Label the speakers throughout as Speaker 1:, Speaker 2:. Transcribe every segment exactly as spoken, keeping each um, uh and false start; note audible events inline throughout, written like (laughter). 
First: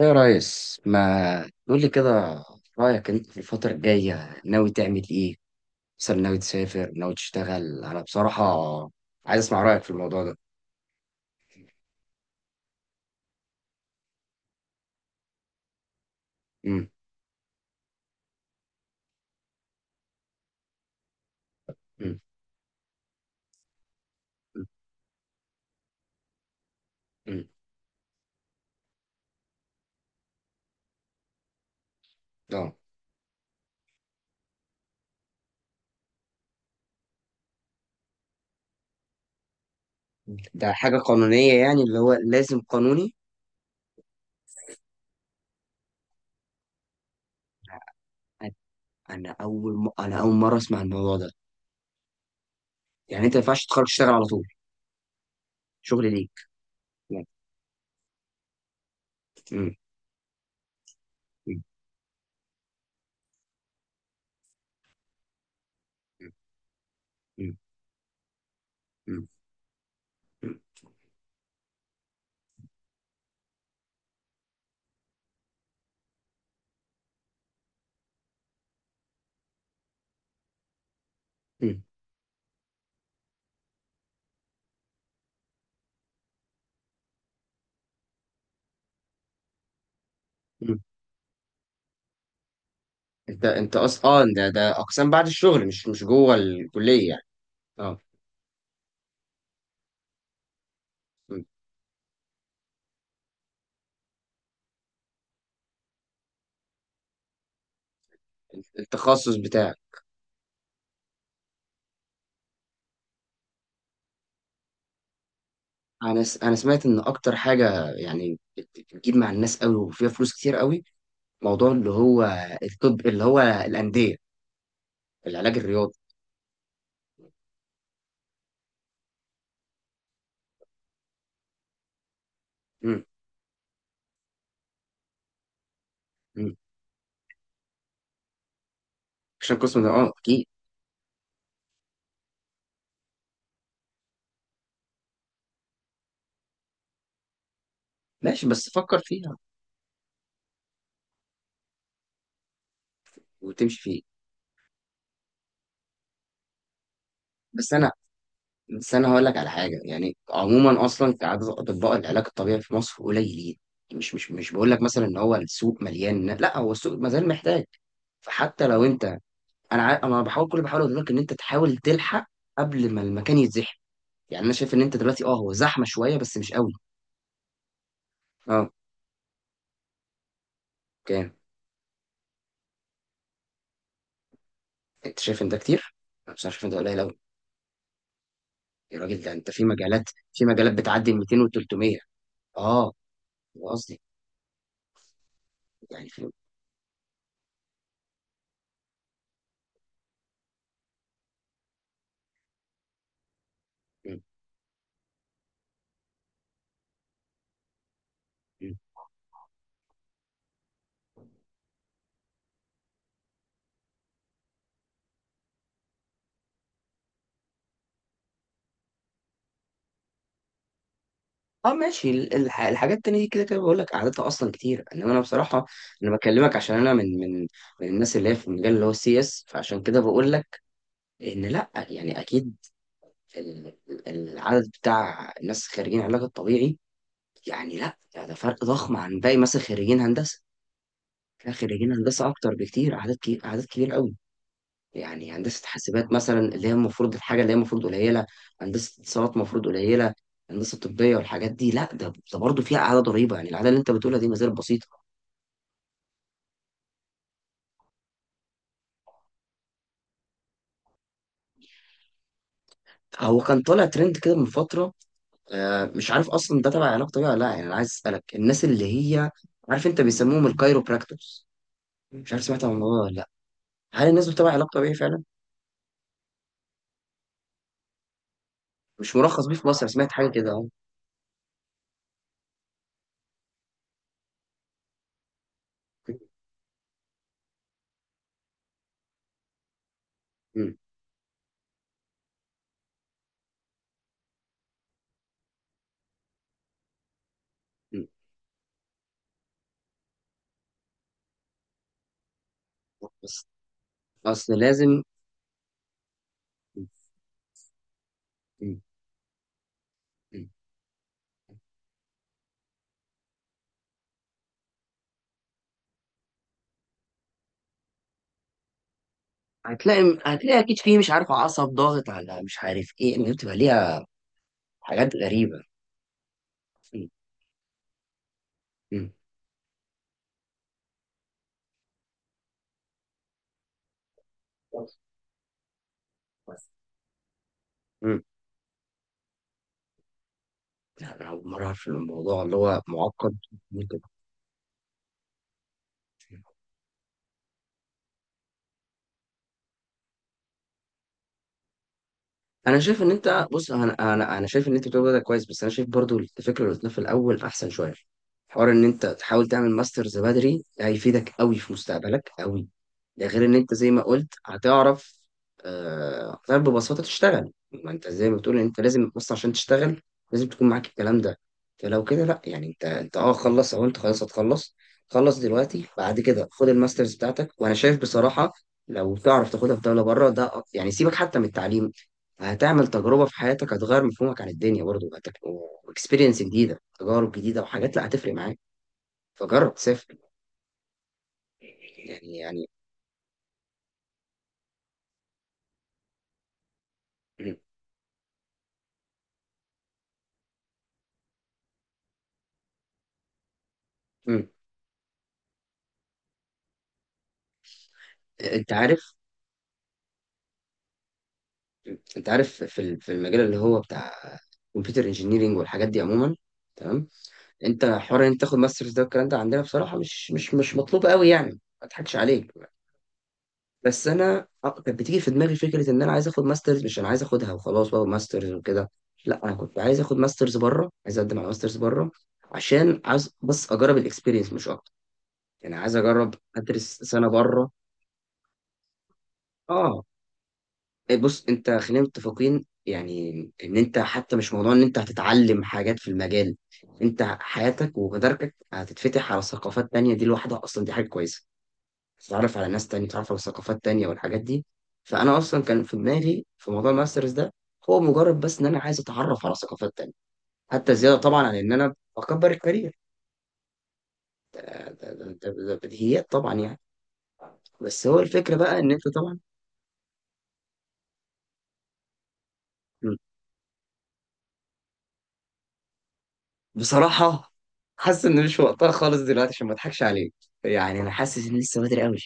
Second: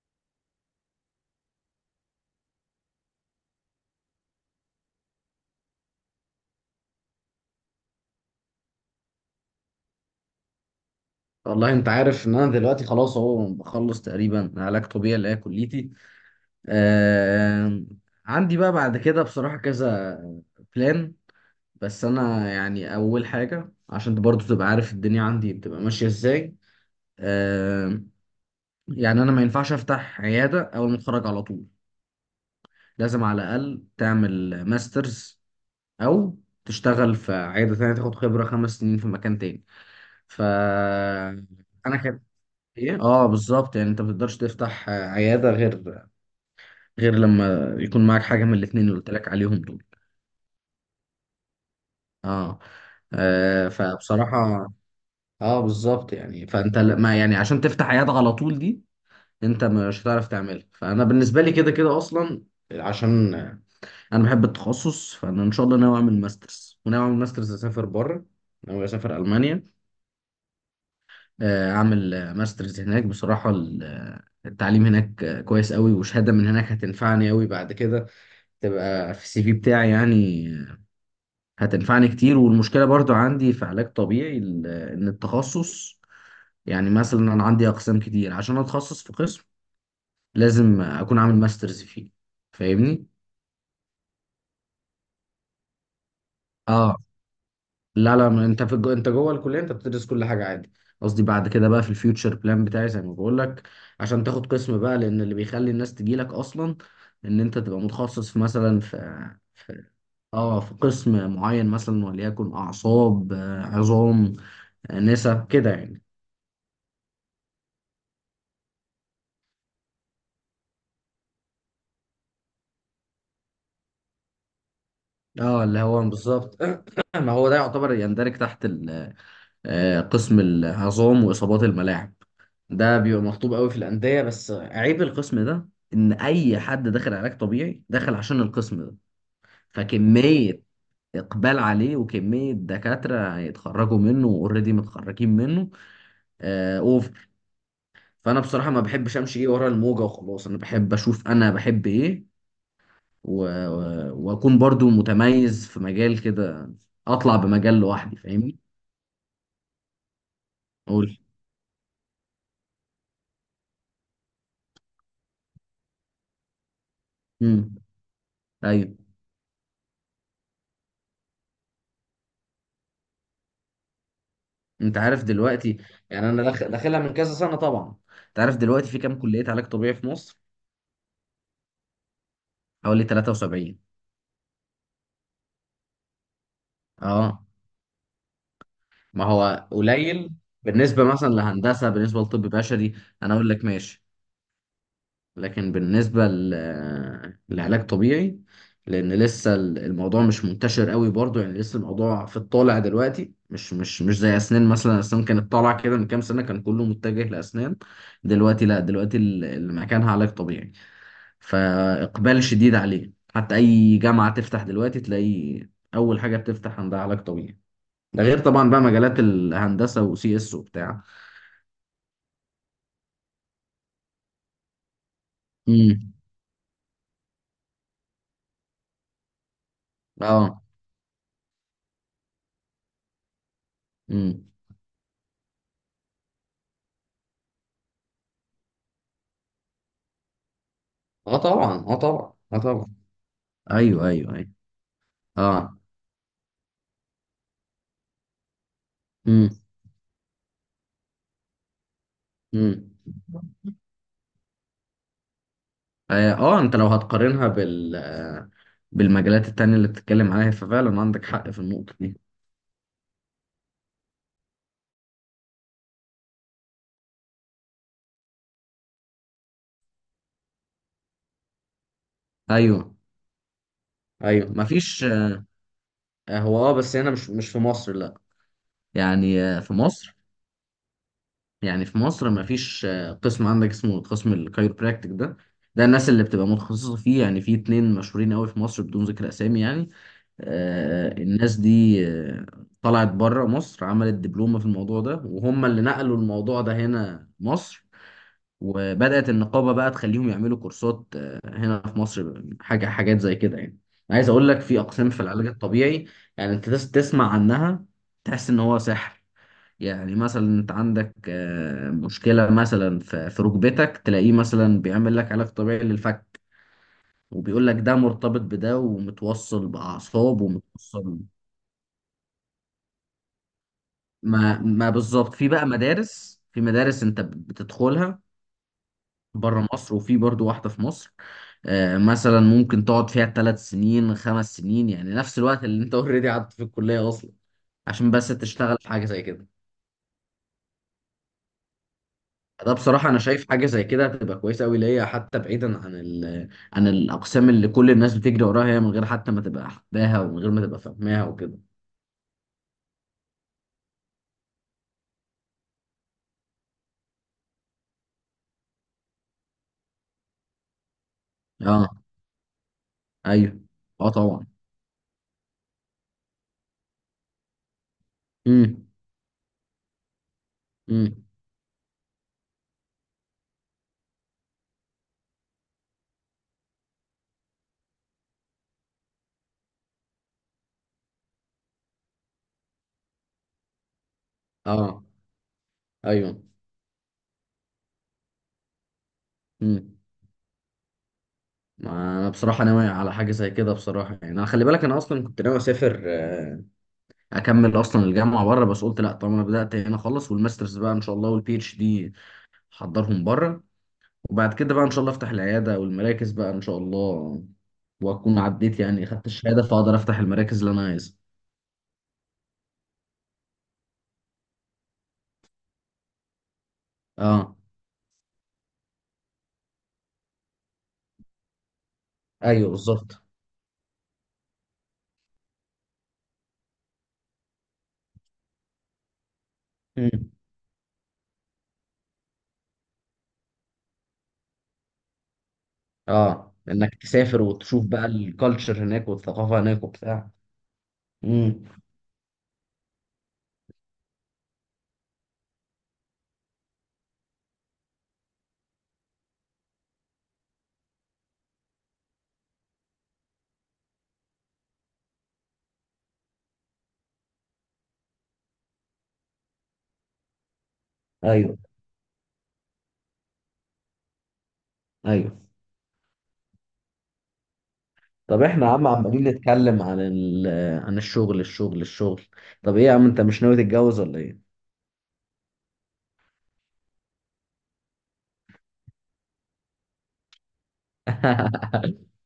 Speaker 1: يا ريس ما تقول لي كده، رأيك انت في الفترة الجاية ناوي تعمل ايه؟ مثلا ناوي تسافر ناوي تشتغل، انا بصراحة عايز اسمع رأيك في الموضوع ده.
Speaker 2: والله انت عارف ان انا دلوقتي خلاص اهو بخلص تقريبا علاج طبيعي اللي هي كليتي.
Speaker 1: امم.
Speaker 2: آه عندي بقى بعد كده بصراحة كذا بلان. بس
Speaker 1: امم.
Speaker 2: انا يعني اول حاجة عشان برضو تبقى عارف الدنيا عندي بتبقى ماشية ازاي.
Speaker 1: امم.
Speaker 2: آه يعني انا ما ينفعش افتح عيادة اول ما اتخرج على طول،
Speaker 1: ده.
Speaker 2: لازم على الاقل تعمل ماسترز او تشتغل في عيادة تانية تاخد خبرة خمس سنين في مكان تاني. ف
Speaker 1: ده حاجة قانونية يعني اللي هو
Speaker 2: انا
Speaker 1: لازم
Speaker 2: ايه
Speaker 1: قانوني؟
Speaker 2: اه بالظبط، يعني انت ما تقدرش تفتح آه، عياده غير غير لما يكون معاك حاجه
Speaker 1: انا
Speaker 2: من الاثنين اللي قلت لك
Speaker 1: أنا
Speaker 2: عليهم
Speaker 1: اول
Speaker 2: دول.
Speaker 1: م... انا اول مرة اسمع الموضوع ده.
Speaker 2: اه،
Speaker 1: يعني انت ما ينفعش
Speaker 2: آه،
Speaker 1: تتخرج تشتغل على
Speaker 2: فبصراحه
Speaker 1: طول؟
Speaker 2: اه
Speaker 1: شغل
Speaker 2: بالظبط،
Speaker 1: ليك.
Speaker 2: يعني فانت ل- ما
Speaker 1: لا.
Speaker 2: يعني عشان تفتح عياده على طول دي انت
Speaker 1: أمم،
Speaker 2: مش هتعرف تعملها. فانا بالنسبه لي
Speaker 1: أمم،
Speaker 2: كده كده اصلا، عشان آه، انا بحب التخصص، فانا ان شاء الله ناوي اعمل ماسترز، وناوي اعمل ماسترز
Speaker 1: أمم،
Speaker 2: اسافر بره، ناوي اسافر
Speaker 1: أمم،
Speaker 2: المانيا.
Speaker 1: أمم،
Speaker 2: آه، اعمل آه، ماسترز هناك. بصراحه ال- آه، التعليم هناك آه، كويس قوي، وشهاده من هناك هتنفعني قوي بعد كده، تبقى في السي في بتاعي يعني،
Speaker 1: أمم،
Speaker 2: هتنفعني كتير. والمشكلة برضو عندي في علاج طبيعي ال- ان التخصص، يعني مثلا انا عندي اقسام كتير، عشان اتخصص في قسم
Speaker 1: أمم.
Speaker 2: لازم اكون عامل ماسترز فيه. فاهمني؟
Speaker 1: انت انت اصلا، اه ده ده اقسام بعد الشغل، مش مش جوه
Speaker 2: اه.
Speaker 1: الكلية يعني؟ اه.
Speaker 2: لا لا، ما انت في الجو... انت جوه الكليه انت بتدرس كل حاجه عادي. قصدي بعد كده بقى في الفيوتشر بلان بتاعي زي ما بقول لك، عشان تاخد قسم بقى، لان اللي بيخلي الناس تجي لك اصلا ان انت تبقى متخصص في مثلا في
Speaker 1: التخصص بتاعك.
Speaker 2: اه في قسم معين، مثلا وليكن اعصاب، آه، عظام، آه، نسا كده يعني.
Speaker 1: انا س... انا سمعت ان اكتر حاجه يعني بت- بتجيب مع الناس قوي وفيها فلوس كتير قوي. موضوع اللي هو الطب، اللي هو الانديه، العلاج
Speaker 2: اه اللي
Speaker 1: الرياضي.
Speaker 2: هو بالظبط (clears throat) ما هو ده يعتبر يندرج تحت ال- آه، قسم العظام واصابات الملاعب. ده
Speaker 1: امم.
Speaker 2: بيبقى مطلوب قوي في الانديه، بس عيب القسم ده ان
Speaker 1: امم.
Speaker 2: اي حد داخل علاج طبيعي داخل عشان القسم ده.
Speaker 1: عشان قسم ده، اه، اكيد.
Speaker 2: فكميه اقبال عليه، وكميه دكاتره هيتخرجوا منه واوريدي متخرجين منه، اوف. فانا
Speaker 1: ماشي، بس
Speaker 2: بصراحه ما
Speaker 1: فكر
Speaker 2: بحبش
Speaker 1: فيها.
Speaker 2: امشي ايه ورا الموجه وخلاص، انا بحب اشوف، انا بحب ايه و...
Speaker 1: وتمشي فيه.
Speaker 2: و- واكون برضو متميز في مجال كده، اطلع
Speaker 1: بس
Speaker 2: بمجال
Speaker 1: انا
Speaker 2: لوحدي. فاهمني؟
Speaker 1: بس انا هقول لك على حاجه. يعني عموما اصلا
Speaker 2: قول.
Speaker 1: كعدد، اطباء العلاج الطبيعي في مصر قليلين. مش مش مش بقول لك مثلا ان هو السوق مليان، لا هو السوق ما زال محتاج.
Speaker 2: امم،
Speaker 1: فحتى لو
Speaker 2: ايوه.
Speaker 1: انت، انا عا... انا بحاول، كل بحاول اقول لك ان انت تحاول تلحق قبل ما المكان يتزحم. يعني انا شايف ان انت
Speaker 2: انت
Speaker 1: دلوقتي،
Speaker 2: عارف
Speaker 1: اه هو
Speaker 2: دلوقتي،
Speaker 1: زحمه شويه
Speaker 2: يعني
Speaker 1: بس
Speaker 2: انا
Speaker 1: مش
Speaker 2: داخ-
Speaker 1: قوي.
Speaker 2: داخلها من كذا سنه طبعا. انت عارف
Speaker 1: اه.
Speaker 2: دلوقتي في كام كليه علاج طبيعي في مصر؟
Speaker 1: كام؟
Speaker 2: حوالي ثلاثة وسبعين.
Speaker 1: انت شايف ان ده كتير؟ انا بصراحه شايف ان ده قليل قوي.
Speaker 2: اه،
Speaker 1: يا راجل،
Speaker 2: ما
Speaker 1: ده انت في
Speaker 2: هو
Speaker 1: مجالات،
Speaker 2: قليل
Speaker 1: في مجالات
Speaker 2: بالنسبه
Speaker 1: بتعدي
Speaker 2: مثلا
Speaker 1: ميتين
Speaker 2: لهندسه،
Speaker 1: و300.
Speaker 2: بالنسبه لطب
Speaker 1: اه.
Speaker 2: بشري انا اقول لك
Speaker 1: ده قصدي.
Speaker 2: ماشي، لكن
Speaker 1: يعني
Speaker 2: بالنسبة
Speaker 1: في
Speaker 2: ل- لعلاج طبيعي لأن لسه ال- الموضوع مش منتشر قوي برضو، يعني لسه الموضوع في الطالع دلوقتي، مش مش مش
Speaker 1: م-
Speaker 2: زي أسنان مثلا. أسنان كانت طالعة كده من كام سنة، كان كله متجه لأسنان. دلوقتي
Speaker 1: م.
Speaker 2: لا، دلوقتي ال- اللي مكانها علاج طبيعي، فإقبال شديد عليه، حتى أي جامعة تفتح دلوقتي تلاقي أول حاجة بتفتح عندها علاج طبيعي. ده غير طبعا بقى مجالات الهندسة وسي اس وبتاع.
Speaker 1: اه، ماشي، ال- الح... الحاجات التانية دي كده كده بقول لك قعدتها اصلا كتير. انما انا بصراحه انا
Speaker 2: امم،
Speaker 1: بكلمك عشان انا من من من الناس اللي هي في المجال اللي هو سي اس، فعشان كده بقول لك
Speaker 2: اه،
Speaker 1: ان لا، يعني اكيد ال-
Speaker 2: امم،
Speaker 1: العدد بتاع الناس خريجين علاج الطبيعي يعني، لا ده فرق ضخم عن باقي مثلا خريجين هندسه.
Speaker 2: اه
Speaker 1: لا،
Speaker 2: طبعا،
Speaker 1: خريجين
Speaker 2: اه
Speaker 1: هندسه
Speaker 2: طبعا،
Speaker 1: اكتر
Speaker 2: اه
Speaker 1: بكتير،
Speaker 2: طبعا،
Speaker 1: اعداد كبير، اعداد كبير
Speaker 2: ايوه
Speaker 1: قوي.
Speaker 2: ايوه ايوه،
Speaker 1: يعني هندسه
Speaker 2: اه،
Speaker 1: حاسبات مثلا، اللي هي المفروض الحاجه اللي هي المفروض قليله، هندسه اتصالات
Speaker 2: امم،
Speaker 1: المفروض قليله، هندسه طبيه والحاجات دي، لا ده ده برضه فيها
Speaker 2: امم.
Speaker 1: اعداد قريبه. يعني الاعداد اللي انت بتقولها دي ما زالت بسيطه.
Speaker 2: اه، آه، انت لو هتقارنها بال آه، بالمجالات التانية اللي بتتكلم عليها ففعلا عندك حق في النقطة دي.
Speaker 1: هو كان طالع ترند كده من فتره. آه، مش عارف اصلا ده تبع علاج طبيعي ولا لا. يعني انا عايز اسالك، الناس اللي هي، عارف انت، بيسموهم الكايروبراكتورز، مش عارف سمعت عن
Speaker 2: ايوه،
Speaker 1: الموضوع ده ولا. هل الناس بتتابع
Speaker 2: ايوه
Speaker 1: علاقته بيه
Speaker 2: مفيش.
Speaker 1: فعلا؟
Speaker 2: آه، هو اه بس هنا، مش مش في مصر لا،
Speaker 1: مش
Speaker 2: يعني
Speaker 1: مرخص بيه
Speaker 2: آه،
Speaker 1: في
Speaker 2: في
Speaker 1: مصر، أنا سمعت
Speaker 2: مصر،
Speaker 1: حاجة كده أهو.
Speaker 2: يعني في مصر مفيش آه، قسم عندك اسمه قسم الكايروبراكتيك ده. ده الناس اللي بتبقى متخصصة فيه، يعني في اتنين مشهورين قوي في مصر، بدون ذكر اسامي يعني.
Speaker 1: م-
Speaker 2: آه الناس دي آه، طلعت بره مصر، عملت دبلومة في الموضوع ده، وهم اللي نقلوا الموضوع ده هنا مصر.
Speaker 1: م-
Speaker 2: وبدأت النقابة بقى تخليهم يعملوا كورسات آه، هنا في مصر، حاجة حاجات زي
Speaker 1: بس
Speaker 2: كده يعني. عايز أقول
Speaker 1: أصل
Speaker 2: لك في
Speaker 1: لازم
Speaker 2: أقسام في العلاج الطبيعي، يعني أنت تس- تسمع عنها تحس إن هو
Speaker 1: م-
Speaker 2: سحر. يعني
Speaker 1: م-
Speaker 2: مثلا أنت عندك آه، مشكلة مثلا في في ركبتك، تلاقيه مثلا بيعمل لك علاج طبيعي للفك، وبيقول لك ده مرتبط بده ومتوصل
Speaker 1: هتلاقي
Speaker 2: بأعصاب
Speaker 1: هتلاقي أكيد فيه مش
Speaker 2: ومتوصل.
Speaker 1: عارف عصب ضاغط على مش عارف إيه، إن بتبقى ليها
Speaker 2: ما ما
Speaker 1: حاجات
Speaker 2: بالظبط، في
Speaker 1: غريبة.
Speaker 2: بقى مدارس، في مدارس
Speaker 1: م-
Speaker 2: أنت بتدخلها
Speaker 1: م.
Speaker 2: بره مصر، وفي برضو واحدة في مصر. آه، مثلا ممكن تقعد فيها ثلاث سنين، خمس سنين،
Speaker 1: بس-
Speaker 2: يعني نفس الوقت اللي انت اوريدي قعدت في
Speaker 1: بس.
Speaker 2: الكلية اصلا، عشان
Speaker 1: م.
Speaker 2: بس تشتغل في حاجة زي كده.
Speaker 1: لا، أنا أول مرة أعرف إن الموضوع اللي
Speaker 2: ده
Speaker 1: هو
Speaker 2: بصراحة أنا
Speaker 1: معقد.
Speaker 2: شايف حاجة زي
Speaker 1: ممكن.
Speaker 2: كده هتبقى كويسة أوي ليا، حتى بعيدا عن ال عن الأقسام اللي كل الناس بتجري وراها، هي من غير حتى ما تبقى حباها، ومن غير ما تبقى فاهماها وكده.
Speaker 1: انا شايف ان انت بص، انا انا انا شايف ان انت بتقول ده كويس، بس انا شايف برضو الفكره اللي قلتها في الاول احسن شويه. حوار ان انت تحاول تعمل ماسترز بدري هيفيدك قوي في
Speaker 2: أه،
Speaker 1: مستقبلك قوي. ده غير ان
Speaker 2: أيوه،
Speaker 1: انت زي ما
Speaker 2: أه
Speaker 1: قلت
Speaker 2: طبعا،
Speaker 1: هتعرف. آه، هتعرف ببساطه تشتغل. ما انت زي ما بتقول ان انت
Speaker 2: امم،
Speaker 1: لازم، بص، عشان تشتغل لازم تكون معاك الكلام
Speaker 2: امم،
Speaker 1: ده. فلو كده لا، يعني انت انت اه خلص، او انت خلاص هتخلص، خلص دلوقتي. بعد كده خد الماسترز بتاعتك، وانا شايف بصراحه لو تعرف تاخدها في دوله بره ده، أ- يعني سيبك حتى من التعليم، هتعمل تجربة في حياتك، هتغير مفهومك عن الدنيا
Speaker 2: أه،
Speaker 1: برضو، واكسبيرينس
Speaker 2: أيوه،
Speaker 1: جديدة، تجارب جديدة، وحاجات لا هتفرق معاك. فجرب،
Speaker 2: امم.
Speaker 1: سافر.
Speaker 2: ما أنا
Speaker 1: يعني
Speaker 2: بصراحة
Speaker 1: يعني
Speaker 2: ناوي على حاجة زي كده بصراحة، يعني أنا خلي بالك أنا أصلا كنت ناوي أسافر، آه،
Speaker 1: (clears throat)
Speaker 2: اكمل اصلا الجامعه بره، بس قلت لا طالما انا بدات هنا خلص، والماسترز بقى ان شاء الله والبي اتش دي حضرهم بره.
Speaker 1: م- م.
Speaker 2: وبعد كده بقى ان شاء الله افتح العياده والمراكز بقى ان شاء الله، واكون
Speaker 1: انت
Speaker 2: عديت يعني
Speaker 1: عارف
Speaker 2: خدت الشهاده، فاقدر افتح المراكز اللي انا عايزها.
Speaker 1: انت عارف في ال- في المجال اللي هو بتاع كمبيوتر انجينيرنج والحاجات دي عموما، تمام؟
Speaker 2: اه،
Speaker 1: انت حوار ان انت تاخد ماسترز ده والكلام ده عندنا بصراحة مش مش مش مطلوب قوي، يعني ما اضحكش عليك.
Speaker 2: ايوه بالظبط،
Speaker 1: بس انا أق- كانت بتيجي في دماغي فكره ان انا عايز اخد ماسترز، مش انا عايز اخدها وخلاص بقى ماسترز وكده، لا انا كنت عايز اخد
Speaker 2: مم.
Speaker 1: ماسترز بره، عايز اقدم على ماسترز بره، عشان عايز بس اجرب الاكسبيرينس مش اكتر. يعني عايز اجرب
Speaker 2: اه،
Speaker 1: ادرس
Speaker 2: انك
Speaker 1: سنه
Speaker 2: تسافر
Speaker 1: بره.
Speaker 2: وتشوف بقى الكالتشر هناك والثقافه هناك
Speaker 1: اه.
Speaker 2: وبتاع.
Speaker 1: إيه، بص،
Speaker 2: امم،
Speaker 1: انت خلينا متفقين يعني ان انت حتى مش موضوع ان انت هتتعلم حاجات في المجال، انت حياتك ومداركك هتتفتح على ثقافات تانية، دي لوحدها اصلا دي حاجه كويسه. تتعرف على ناس تانية، تتعرف على ثقافات تانية والحاجات دي. فأنا أصلا كان في دماغي في موضوع الماسترز ده، هو مجرد بس إن أنا عايز أتعرف على ثقافات تانية، حتى زيادة طبعا عن
Speaker 2: ايوه،
Speaker 1: إن أنا بكبر الكارير. ده, ده,
Speaker 2: ايوه.
Speaker 1: ده, ده بديهيات طبعا يعني. بس هو
Speaker 2: طب
Speaker 1: الفكرة
Speaker 2: احنا يا
Speaker 1: بقى
Speaker 2: عم
Speaker 1: إن أنت
Speaker 2: عمالين
Speaker 1: طبعا.
Speaker 2: نتكلم عن ال عن الشغل الشغل الشغل. طب ايه يا عم،
Speaker 1: م.
Speaker 2: انت مش ناوي تتجوز ولا ايه؟
Speaker 1: بصراحة حاسس إن مش وقتها خالص دلوقتي، عشان ما أضحكش عليك. يعني أنا حاسس إن
Speaker 2: (laughs)
Speaker 1: لسه بدري أوي.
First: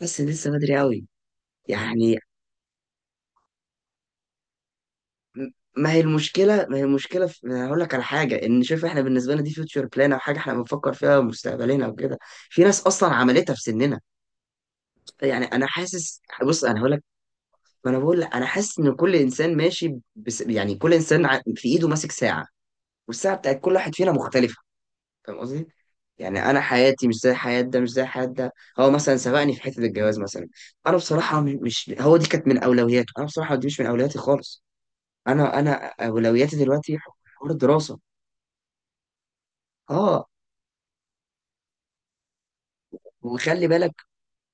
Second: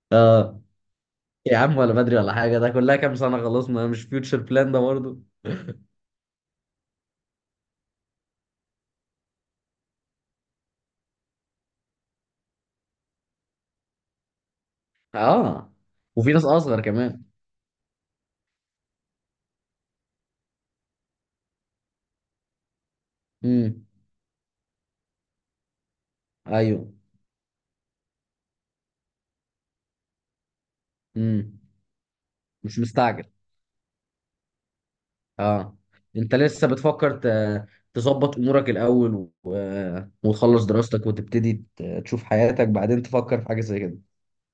Speaker 1: حاسس إن لسه
Speaker 2: اه.
Speaker 1: بدري أوي.
Speaker 2: يا عم ولا بدري
Speaker 1: يعني
Speaker 2: ولا حاجه، ده كلها كام سنه خلصنا، مش فيوتشر بلان ده برضه؟
Speaker 1: ما هي المشكلة، ما هي المشكلة في... أنا هقول لك على حاجة. إن شوف، إحنا بالنسبة لنا دي فيوتشر بلان، أو حاجة إحنا بنفكر فيها مستقبلنا وكده. في ناس أصلا عملتها في سننا. يعني أنا
Speaker 2: اه.
Speaker 1: حاسس،
Speaker 2: وفي ناس
Speaker 1: بص أنا
Speaker 2: اصغر
Speaker 1: هقول لك،
Speaker 2: كمان.
Speaker 1: ما أنا بقول لك، أنا حاسس إن كل إنسان ماشي بس... يعني كل إنسان ع- في إيده ماسك ساعة، والساعة بتاعت كل
Speaker 2: امم،
Speaker 1: واحد فينا مختلفة. فاهم قصدي؟ يعني أنا
Speaker 2: ايوه،
Speaker 1: حياتي مش زي حياة ده، مش زي حياة ده. هو مثلا سبقني في حتة الجواز مثلا. أنا بصراحة، م-
Speaker 2: امم.
Speaker 1: مش هو، دي كانت من
Speaker 2: مش
Speaker 1: أولوياته،
Speaker 2: مستعجل.
Speaker 1: أنا بصراحة دي مش من أولوياتي خالص. انا انا
Speaker 2: اه، انت
Speaker 1: اولوياتي
Speaker 2: لسه
Speaker 1: دلوقتي
Speaker 2: بتفكر
Speaker 1: حوار
Speaker 2: ت-
Speaker 1: الدراسه.
Speaker 2: تظبط امورك الاول، و...
Speaker 1: اه.
Speaker 2: وتخلص دراستك، وتبتدي ت- تشوف حياتك، بعدين تفكر في حاجه
Speaker 1: وخلي
Speaker 2: زي
Speaker 1: بالك،
Speaker 2: كده.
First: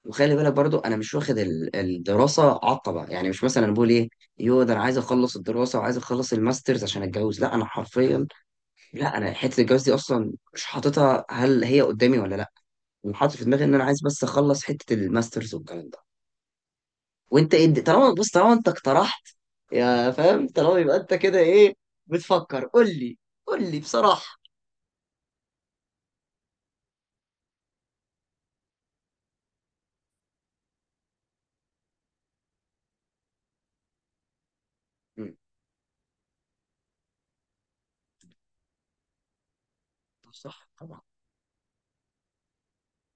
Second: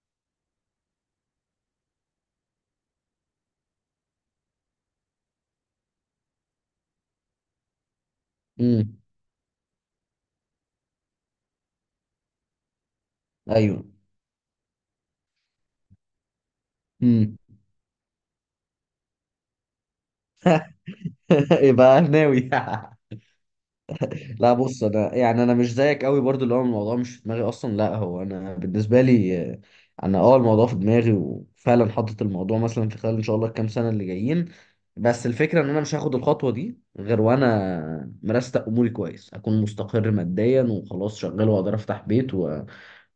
Speaker 1: وخلي بالك برضو انا مش واخد ال- الدراسه عطبه، يعني مش مثلا انا بقول ايه، يو ده انا عايز اخلص الدراسه وعايز اخلص الماسترز عشان اتجوز. لا، انا حرفيا،
Speaker 2: امم،
Speaker 1: لا انا حته الجواز دي اصلا مش حاططها هل هي قدامي ولا لا. انا حاطط في دماغي ان انا
Speaker 2: ايوه،
Speaker 1: عايز بس اخلص حته الماسترز والكلام ده.
Speaker 2: امم.
Speaker 1: وانت ايه الد- طالما، بص، طالما انت اقترحت، يا فاهم، طالما يبقى انت كده،
Speaker 2: (laughs)
Speaker 1: ايه
Speaker 2: يبقى ناوي.
Speaker 1: بتفكر؟ قول
Speaker 2: (laughs)
Speaker 1: لي، قول لي بصراحه.
Speaker 2: لا بص انا، يعني انا مش زيك قوي برضو اللي هو الموضوع مش في دماغي اصلا، لا هو انا بالنسبه لي آه، انا اه الموضوع في دماغي، وفعلا حاطط الموضوع مثلا في خلال ان شاء الله الكام سنه اللي جايين. بس
Speaker 1: مم.
Speaker 2: الفكره ان انا مش هاخد الخطوه دي غير وانا مرستق اموري كويس، اكون مستقر ماديا
Speaker 1: صح.
Speaker 2: وخلاص شغال واقدر افتح بيت و...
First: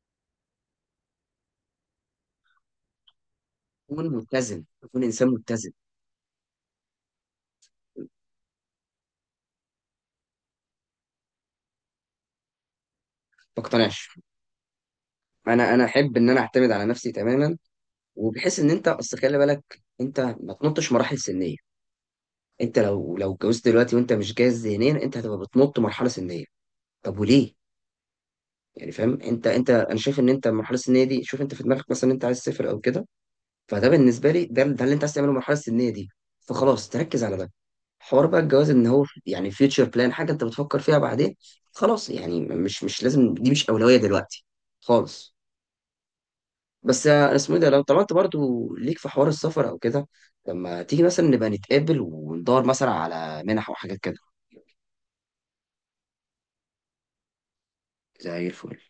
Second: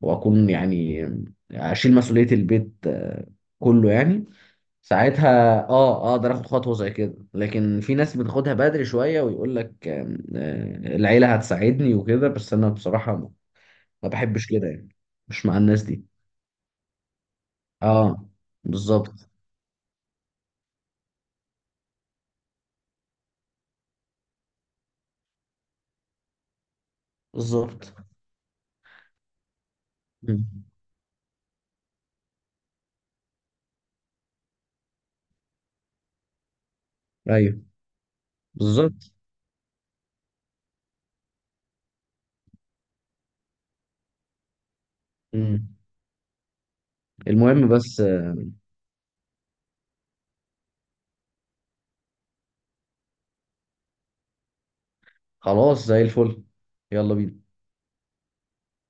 Speaker 2: واكون يعني اشيل مسؤوليه البيت، آه، كله
Speaker 1: اكون
Speaker 2: يعني.
Speaker 1: متزن، اكون انسان
Speaker 2: ساعتها اه
Speaker 1: متزن.
Speaker 2: آه، اقدر اخد خطوه زي كده. لكن في ناس بتاخدها بدري شويه، ويقول لك آم، آه، العيله هتساعدني وكده، بس انا بصراحه ما
Speaker 1: ما
Speaker 2: ما
Speaker 1: اقتنعش.
Speaker 2: بحبش كده يعني، مش مع
Speaker 1: انا
Speaker 2: الناس
Speaker 1: انا
Speaker 2: دي.
Speaker 1: احب ان انا اعتمد على نفسي تماما،
Speaker 2: اه
Speaker 1: وبحيث ان انت، اصل
Speaker 2: بالظبط،
Speaker 1: خلي بالك انت ما تنطش مراحل سنيه. انت لو لو اتجوزت دلوقتي وانت مش جاهز ذهنيا، انت هتبقى بتنط مرحله سنيه. طب وليه؟
Speaker 2: بالظبط،
Speaker 1: يعني فاهم انت انت انا شايف ان انت
Speaker 2: مم.
Speaker 1: المرحله السنيه دي، شوف انت في دماغك مثلا انت عايز تسافر او كده، فده بالنسبه لي، ده ده اللي انت عايز تعمله، المرحله السنيه دي، فخلاص تركز على ده.
Speaker 2: ايوه
Speaker 1: حوار بقى الجواز، ان هو
Speaker 2: بالظبط،
Speaker 1: يعني فيوتشر بلان، حاجه انت بتفكر فيها بعدين، خلاص، يعني مش مش لازم، دي مش اولويه دلوقتي خالص.
Speaker 2: مم.
Speaker 1: بس آه، اسمه ايه
Speaker 2: المهم
Speaker 1: ده، لو
Speaker 2: بس،
Speaker 1: طلعت
Speaker 2: آه،
Speaker 1: برضو ليك في حوار السفر او كده، لما تيجي مثلا نبقى نتقابل وندور مثلا على منح وحاجات كده.
Speaker 2: خلاص زي الفل، يلا بينا.
Speaker 1: زي الفل.